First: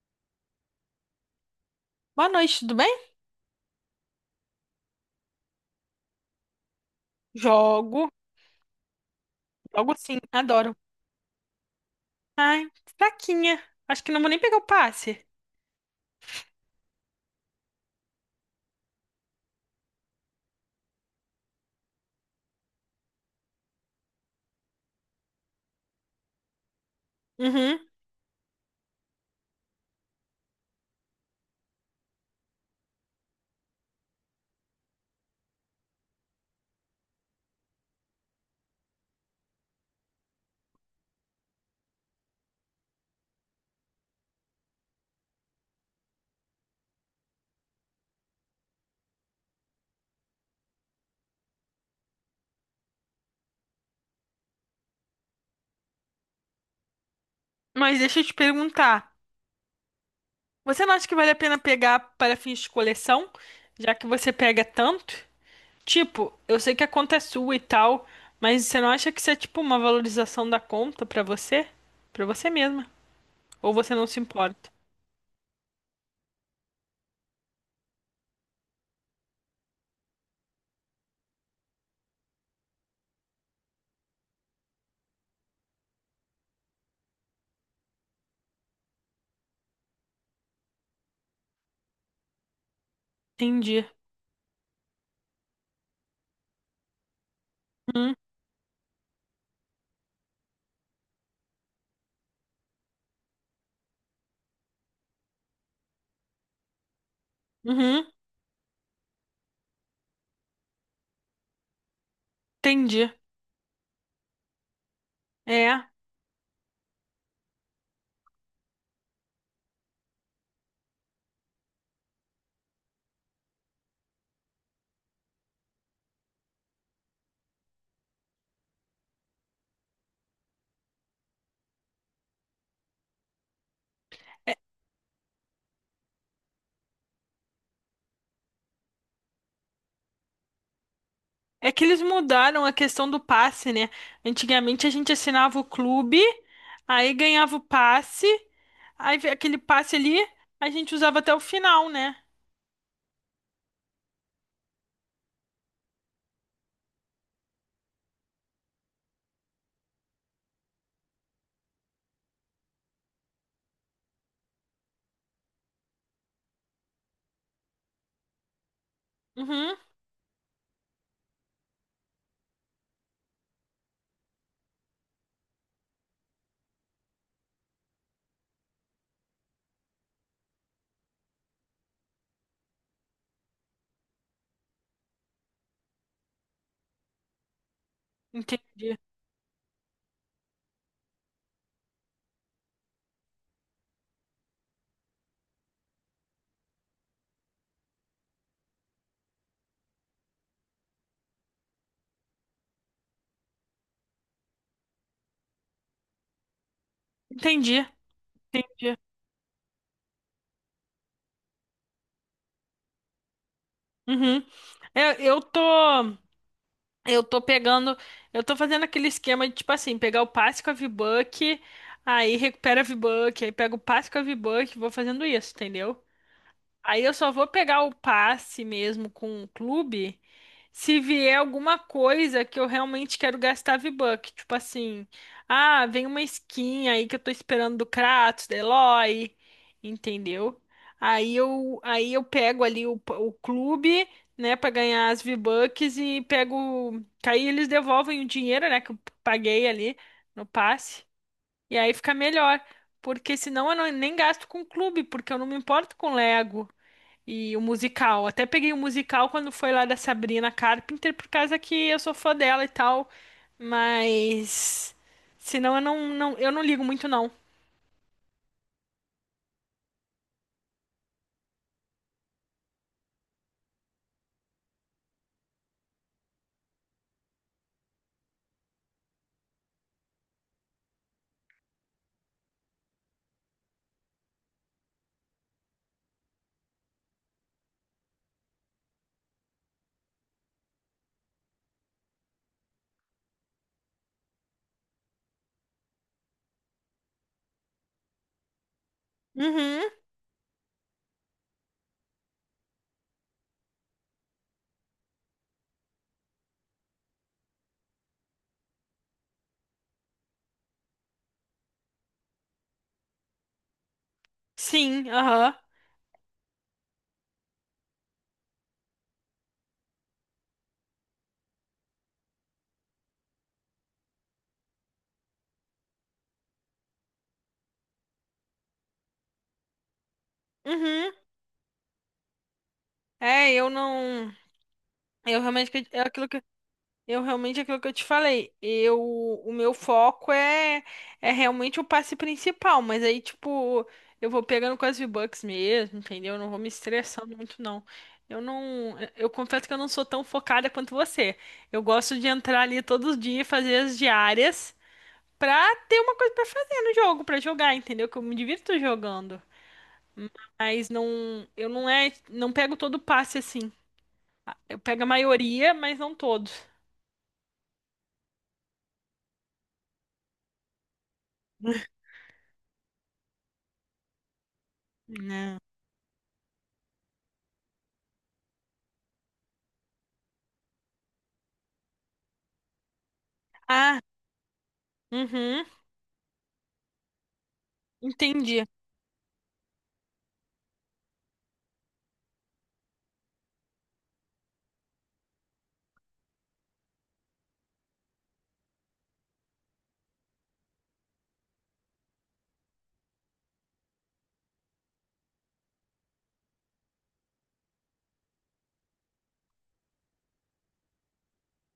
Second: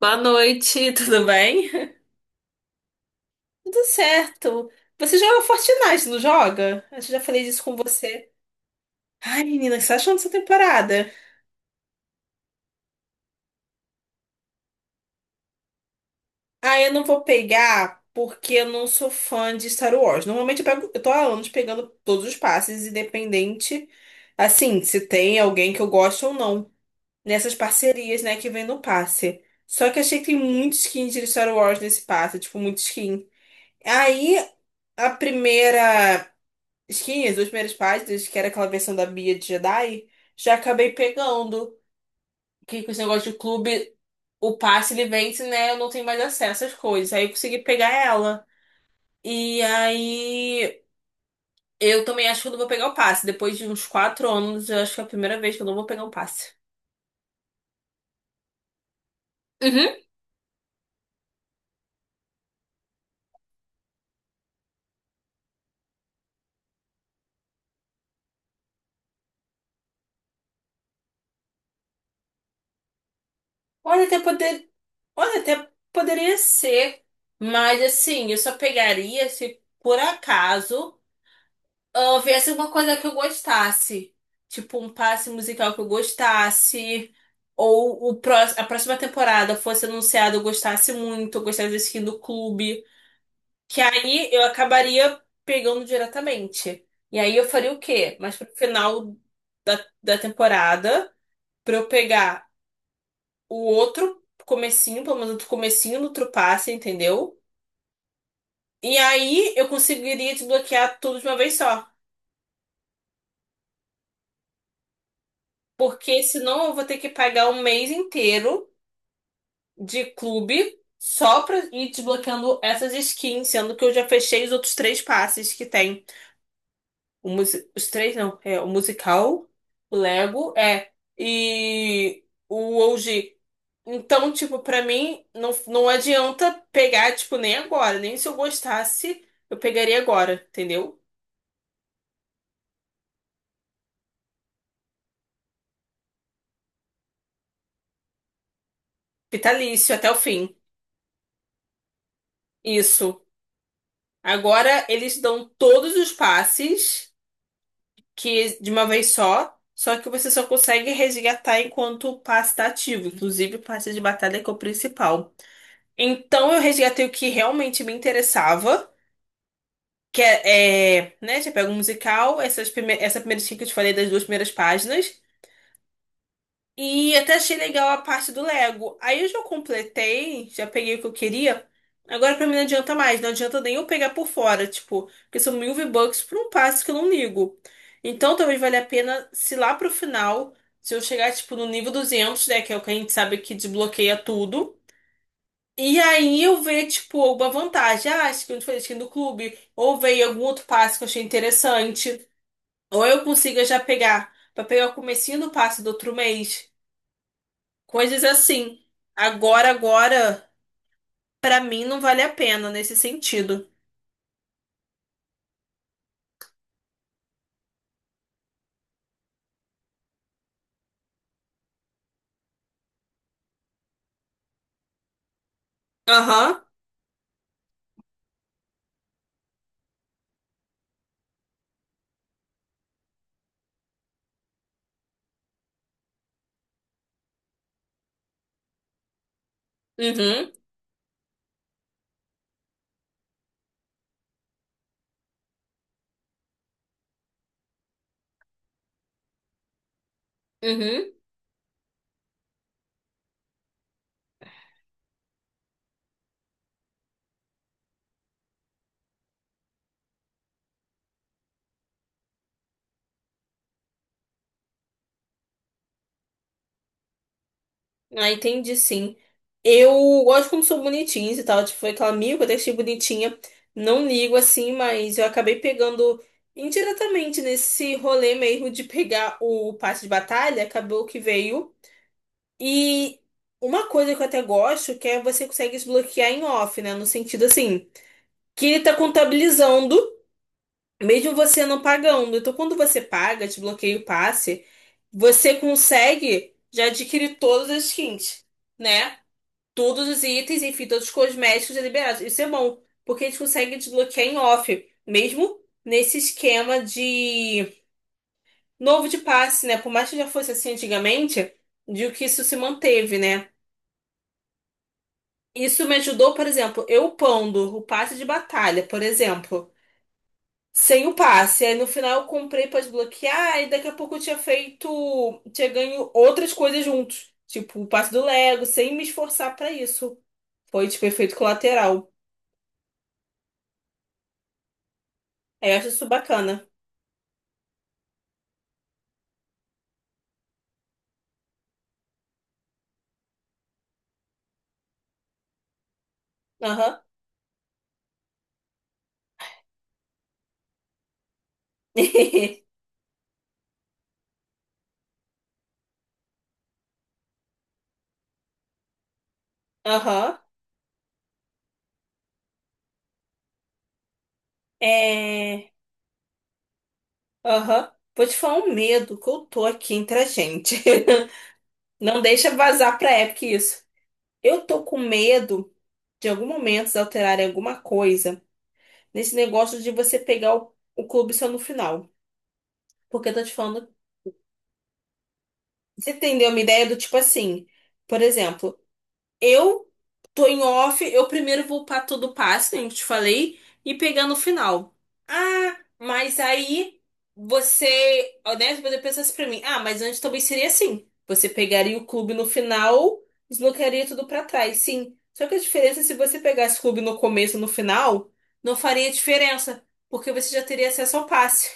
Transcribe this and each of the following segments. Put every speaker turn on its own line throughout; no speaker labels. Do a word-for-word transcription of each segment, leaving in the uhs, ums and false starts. Boa noite, tudo bem?
Boa noite, tudo bem?
Tudo certo. Você joga Fortnite, não joga? Eu já falei disso com
Jogo,
você. Ai, menina, o que você
jogo
tá achando
sim,
dessa
adoro.
temporada?
Ai, fraquinha. Acho que não vou nem pegar o passe.
Ah, eu não vou pegar porque eu não sou fã de Star Wars. Normalmente eu pego, eu tô há anos pegando todos os passes, independente, assim, se tem alguém que eu gosto ou não. Nessas
Uhum.
parcerias, né, que vem no passe. Só que achei que tem muito skin de Star Wars nesse passe, tipo, muito skin. Aí, a primeira. Skin, as duas primeiras páginas, que era aquela versão da Bia de Jedi, já acabei pegando. Que com esse negócio de clube, o passe ele vence, né? Eu não tenho mais acesso às coisas. Aí eu consegui pegar ela. E aí eu também acho que eu não vou pegar o passe. Depois de uns quatro anos, eu acho que é a primeira vez que eu não vou pegar um passe.
Mas deixa eu te perguntar.
Uhum.
Você não acha que vale a pena pegar para fins de coleção, já que você pega tanto? Tipo, eu sei que a conta é sua e tal, mas você não acha que isso é tipo uma valorização da conta pra você? Pra você mesma? Ou você
Olha,
não
até
se importa?
poder... Olha, até poderia ser. Mas assim, eu só pegaria se por acaso. Ah, viesse uma coisa que eu gostasse. Tipo, um passe musical que eu gostasse. Ou o pró a próxima temporada fosse anunciada, eu gostasse muito, eu gostasse da skin do clube. Que
Entendi.
aí eu acabaria pegando diretamente. E aí eu faria o
Uhum.
quê? Mas pro final da, da temporada, pra eu pegar o outro comecinho, pelo menos outro comecinho no outro passe, entendeu?
Uhum.
E aí eu conseguiria desbloquear tudo de uma vez só.
Entendi. É. É,
Porque senão eu vou ter que pagar um mês inteiro de clube só pra ir desbloqueando essas skins, sendo que eu já fechei os outros três passes que tem. O musi- os três não, é o musical, o Lego, é, e o OG. Então, tipo, pra mim, não, não adianta pegar, tipo, nem agora. Nem se eu gostasse, eu pegaria agora, entendeu?
É que eles mudaram a questão do passe, né? Antigamente a gente assinava o clube, aí ganhava o passe, aí ve- aquele
Vitalício
passe
até o
ali
fim.
a gente usava até o final, né?
Isso. Agora eles dão todos os passes, que de uma vez só, só que você só consegue resgatar enquanto o passe tá ativo. Inclusive, o passe de batalha que é o principal. Então, eu resgatei o que realmente me interessava,
Uhum,
que é, é, né, já pego o musical, essas prime- essa primeira skin que eu te falei das duas primeiras páginas. E até achei legal a parte do Lego. Aí eu já completei, já peguei o que eu queria. Agora pra mim não adianta mais, não adianta nem eu pegar por fora, tipo, porque são mil V-Bucks por um passo que eu não ligo. Então talvez valha a
entendi.
pena se lá pro final, se eu chegar, tipo, no nível duzentos, né, que é o que a gente sabe que desbloqueia tudo. E aí eu ver, tipo, alguma vantagem. Ah, acho que eu falei, skin do clube. Ou veio algum outro passo que eu achei interessante. Ou eu consiga já pegar, pra pegar o comecinho do passo do outro mês.
Entendi,
Coisas assim.
entendi.
Agora, agora, pra mim não vale a pena nesse sentido.
Uhum. É, Eu, tô, eu tô pegando, eu tô fazendo aquele esquema de tipo assim, pegar o passe com a V-Buck, aí recupera a V-Buck, aí pega o passe com a V-Buck, vou fazendo isso, entendeu?
Aham,
Aí eu só vou pegar o passe mesmo com o clube se vier alguma coisa que eu realmente quero gastar V-Buck. Tipo assim, ah, vem uma skin aí que eu tô esperando do Kratos, da Eloy,
uhum,
entendeu? Aí eu, aí eu pego ali o, p- o clube, né, pra ganhar as V-Bucks e pego. Que Aí eles devolvem o dinheiro, né, que eu paguei ali no passe.
uhum.
E aí fica melhor. Porque senão eu não- nem gasto com o clube, porque eu não me importo com Lego. E o musical. Até peguei o musical quando foi lá da Sabrina Carpenter, por causa que eu sou fã dela e tal. Mas. Senão eu não, não, eu não ligo muito, não.
Ah, entendi, sim. Eu gosto como sou bonitinha e tal. Tipo, foi aquela amiga que eu deixei bonitinha. Não ligo assim, mas eu acabei pegando indiretamente nesse rolê mesmo de pegar o passe de batalha. Acabou que veio. E uma coisa que eu até gosto que é você consegue desbloquear em off, né? No sentido assim, que ele tá contabilizando. Mesmo você não pagando. Então, quando você paga, te bloqueia o passe, você consegue já adquirir todas as skins, né?
Uhum.
Todos os itens, enfim, todos os cosméticos já liberados. Isso é bom, porque a gente consegue desbloquear em off, mesmo nesse esquema de novo de passe, né? Por mais que já fosse assim antigamente, de que isso se manteve, né?
Sim, aham.
Isso me ajudou, por exemplo, eu upando o passe de batalha, por exemplo, sem o passe. Aí no final eu comprei pra desbloquear e daqui a pouco eu tinha feito, tinha ganho outras coisas juntos. Tipo, o passe do Lego, sem me esforçar pra isso. Foi, tipo,
Uhum.
efeito colateral.
É, eu não. Eu
Aí eu
realmente.
acho
É
isso
aquilo que
bacana.
Eu realmente aquilo que eu te falei, eu o meu foco é é realmente o passe principal, mas aí tipo, eu vou pegando com as V-Bucks mesmo, entendeu? Eu não vou me
Aham.
estressando muito não. Eu não, eu confesso que eu não sou tão focada quanto você. Eu gosto de entrar ali todos os dias, fazer as diárias pra ter uma coisa pra fazer no jogo, pra jogar, entendeu? Que eu me divirto jogando.
Aham.
Mas não, eu não é, não pego todo o passe assim. Eu pego a
É.
maioria, mas não todos,
Aham. Vou te falar um medo que eu tô aqui entre a gente. Não deixa vazar pra Epic isso. Eu tô com
né?
medo de em algum momento eles alterarem alguma coisa nesse negócio de você pegar o, o clube só no final. Porque eu tô te falando.
Ah, uhum.
Você entendeu uma ideia do tipo assim, por
Entendi.
exemplo, eu tô em off, eu primeiro vou pra todo passo, como eu te falei, e pegar no final. Ah, mas aí você, né, você pensasse pra mim, ah, mas antes também seria assim. Você pegaria o clube no final, desbloquearia tudo pra trás, sim. Só que a diferença é se você pegasse o clube no começo e no final, não faria diferença, porque você já teria acesso ao passe.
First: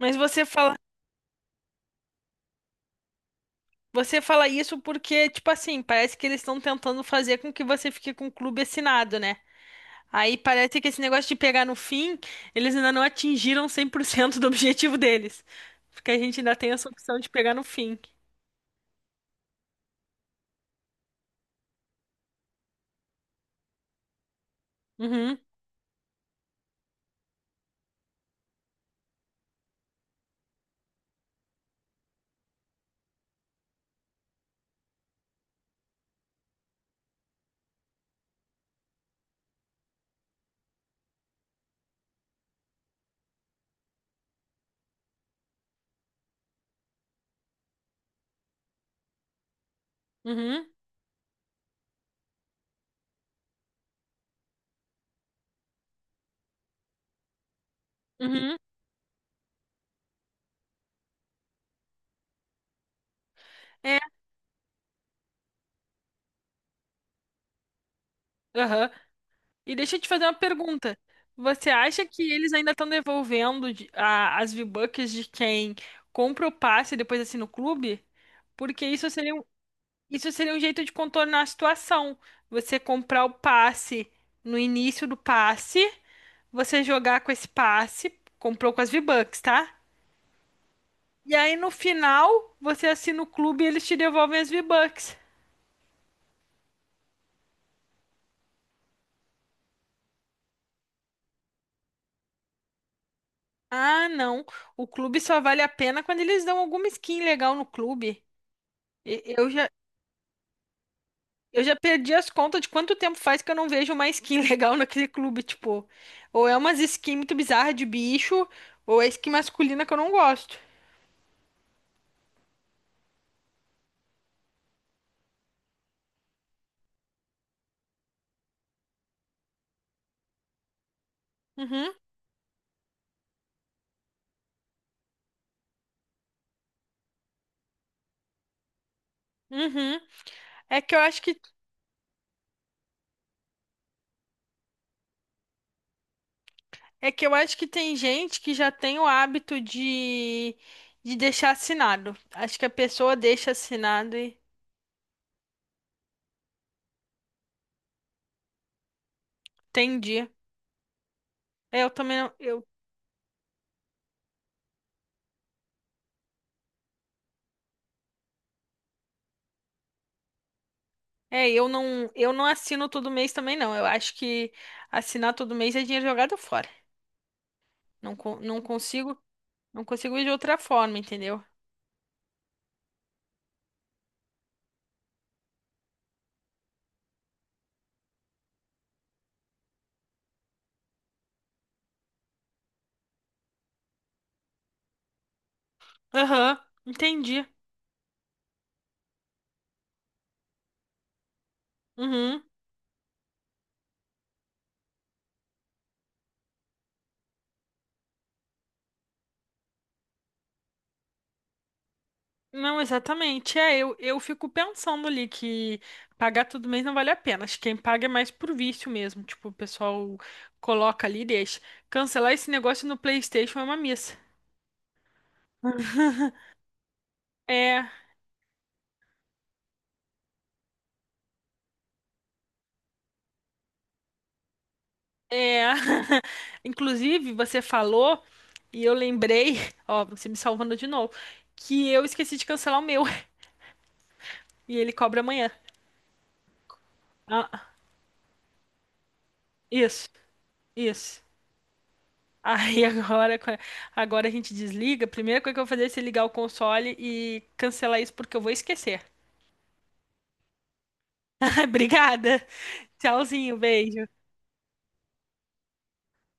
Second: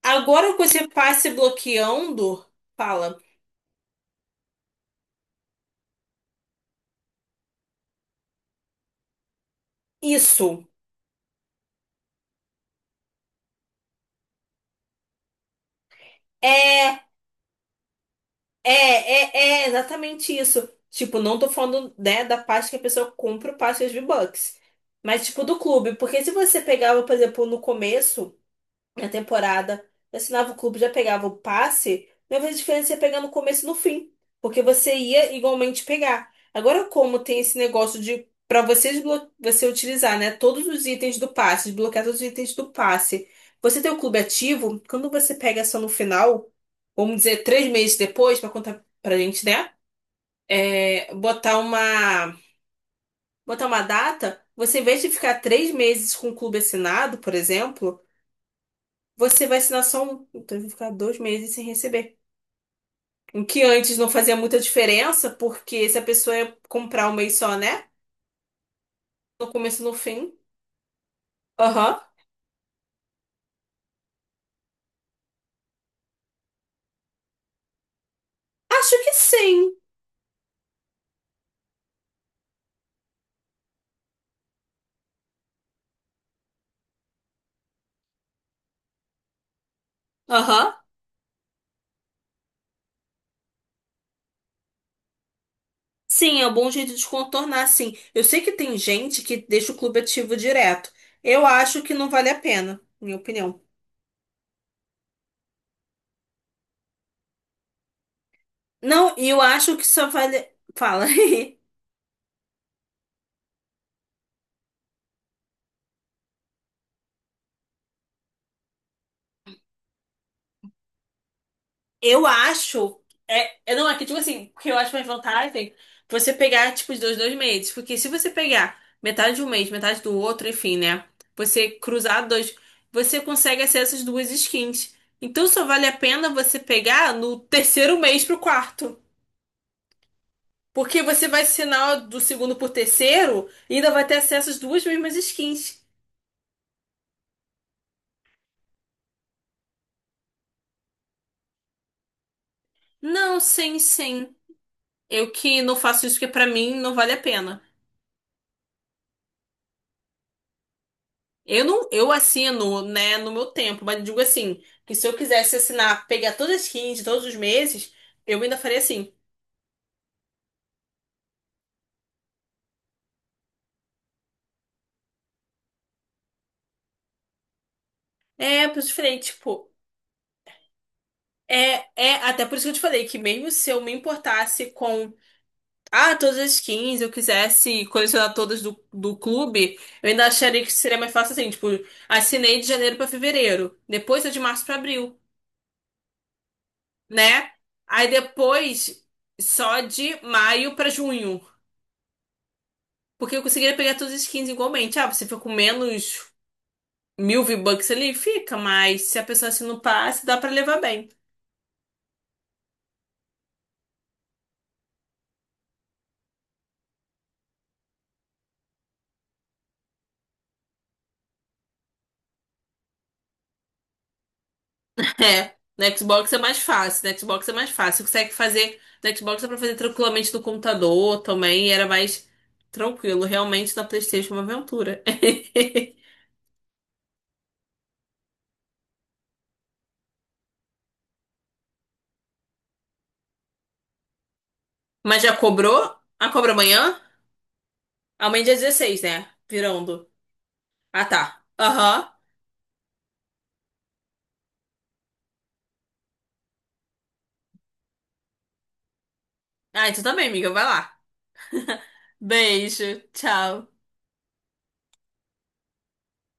Mas você
Agora com
fala,
esse passe bloqueando, fala,
você fala isso porque, tipo assim, parece que eles estão tentando fazer com que você fique com o clube assinado, né? Aí
isso.
parece que esse negócio de pegar no fim, eles ainda não atingiram cem por cento do objetivo deles. Porque a gente ainda tem essa
É,
opção de pegar no fim.
é, é, é exatamente isso. Tipo, não tô falando, né, da parte que a pessoa compra o passe de V-Bucks. Mas,
Uhum,
tipo, do clube. Porque se você pegava, por exemplo, no começo na temporada. Eu assinava o clube, já pegava o passe. Mas a diferença é pegar no começo e no fim. Porque você ia igualmente pegar. Agora, como tem esse negócio de para você, desblo- você utilizar, né, todos os itens do passe, desbloquear todos os itens do passe. Você tem o clube ativo, quando você pega só no final, vamos dizer, três meses depois, para contar pra gente, né?
uhum,
É, botar uma, botar uma data, você em vez de ficar três meses com o clube assinado, por exemplo.
uhum.
Você vai assinar só um. Então, eu vou ficar dois meses sem receber. O que antes
É,
não fazia muita diferença, porque se a pessoa ia comprar um mês só, né?
aham.
No
E
começo e no
deixa eu te fazer uma
fim.
pergunta. Você
Aham.
acha que eles ainda estão devolvendo de- a- as V-Bucks de quem compra o passe e depois assina o clube? Porque
Acho
isso
que
seria
sim.
Isso seria um jeito de contornar a situação. Você comprar o passe no início do passe, você jogar com esse passe, comprou com as V-Bucks, tá?
Aham.
E aí no final, você assina o clube e eles te devolvem as V-Bucks.
Sim, é um bom jeito de contornar, sim. Eu sei que tem gente que deixa o clube ativo direto. Eu acho que não vale a pena, minha opinião.
Ah, não. O clube só vale a pena quando eles dão alguma skin legal no clube.
Não,
E-
e eu
Eu já,
acho que só vale. Fala.
eu já perdi as contas de quanto tempo faz que eu não vejo uma skin legal naquele clube, tipo. Ou é umas skins muito bizarras de bicho, ou é skin masculina que eu não gosto.
Eu acho. É, é, não, é que, tipo assim, porque eu acho mais vantagem você pegar, tipo, os dois, dois meses. Porque se você pegar metade de um mês, metade do outro, enfim, né? Você
Uhum.
cruzar dois, você consegue acesso às duas skins. Então só vale a pena você pegar no terceiro mês pro quarto.
Uhum. É que eu
Porque
acho
você
que
vai assinar do segundo pro terceiro e ainda vai ter acesso às duas mesmas skins.
é que eu acho que tem gente que já tem o hábito de de deixar assinado. Acho que a pessoa
Não,
deixa
sim,
assinado
sim.
e
Eu que não faço isso porque pra mim não vale a pena.
entendi.
Eu
É,
não,
Eu
eu
também não, eu
assino, né, no meu tempo, mas digo assim, que se eu quisesse assinar, pegar todas as skins de todos os meses, eu ainda faria assim.
é, eu não eu não assino todo mês também não. Eu acho que assinar todo mês é dinheiro jogado fora. Não con- não
É, por
consigo,
diferente, tipo,
não consigo ir de outra forma, entendeu?
é, é, até por isso que eu te falei que mesmo se eu me importasse com, ah, todas as skins eu quisesse colecionar todas do, do clube, eu ainda acharia que seria mais fácil assim, tipo, assinei de janeiro pra fevereiro, depois é de março pra abril,
Aham, entendi.
né? Aí depois só de maio pra junho.
Uhum.
Porque eu conseguiria pegar todas as skins igualmente. Ah, você fica com menos mil V-Bucks ali? Fica, mas se a pessoa assina o passe, dá pra levar bem.
Não, exatamente. É, eu, eu fico pensando ali que pagar todo mês não vale a pena. Acho que quem paga é mais por vício mesmo. Tipo, o pessoal coloca ali e deixa. Cancelar esse negócio no PlayStation é uma missa.
É, no Xbox é mais fácil, no Xbox é mais
É,
fácil. Você consegue fazer, no Xbox dá pra fazer tranquilamente no computador também, e era mais tranquilo. Realmente na PlayStation é uma aventura.
é. Inclusive, você falou e eu lembrei, ó, você me salvando de novo, que eu esqueci de cancelar o meu e ele cobra
Mas já
amanhã.
cobrou? Ah, cobra amanhã?
Ah,
Amanhã é dia dezesseis, né?
isso,
Virando. Ah,
isso.
tá. Aham.
Aí agora, agora a gente desliga. A primeira coisa que eu vou fazer é se ligar o console e cancelar isso porque eu vou esquecer.
Ah, então também, amiga, vai lá.
Obrigada.
Beijo,
Tchauzinho,
tchau.
beijo.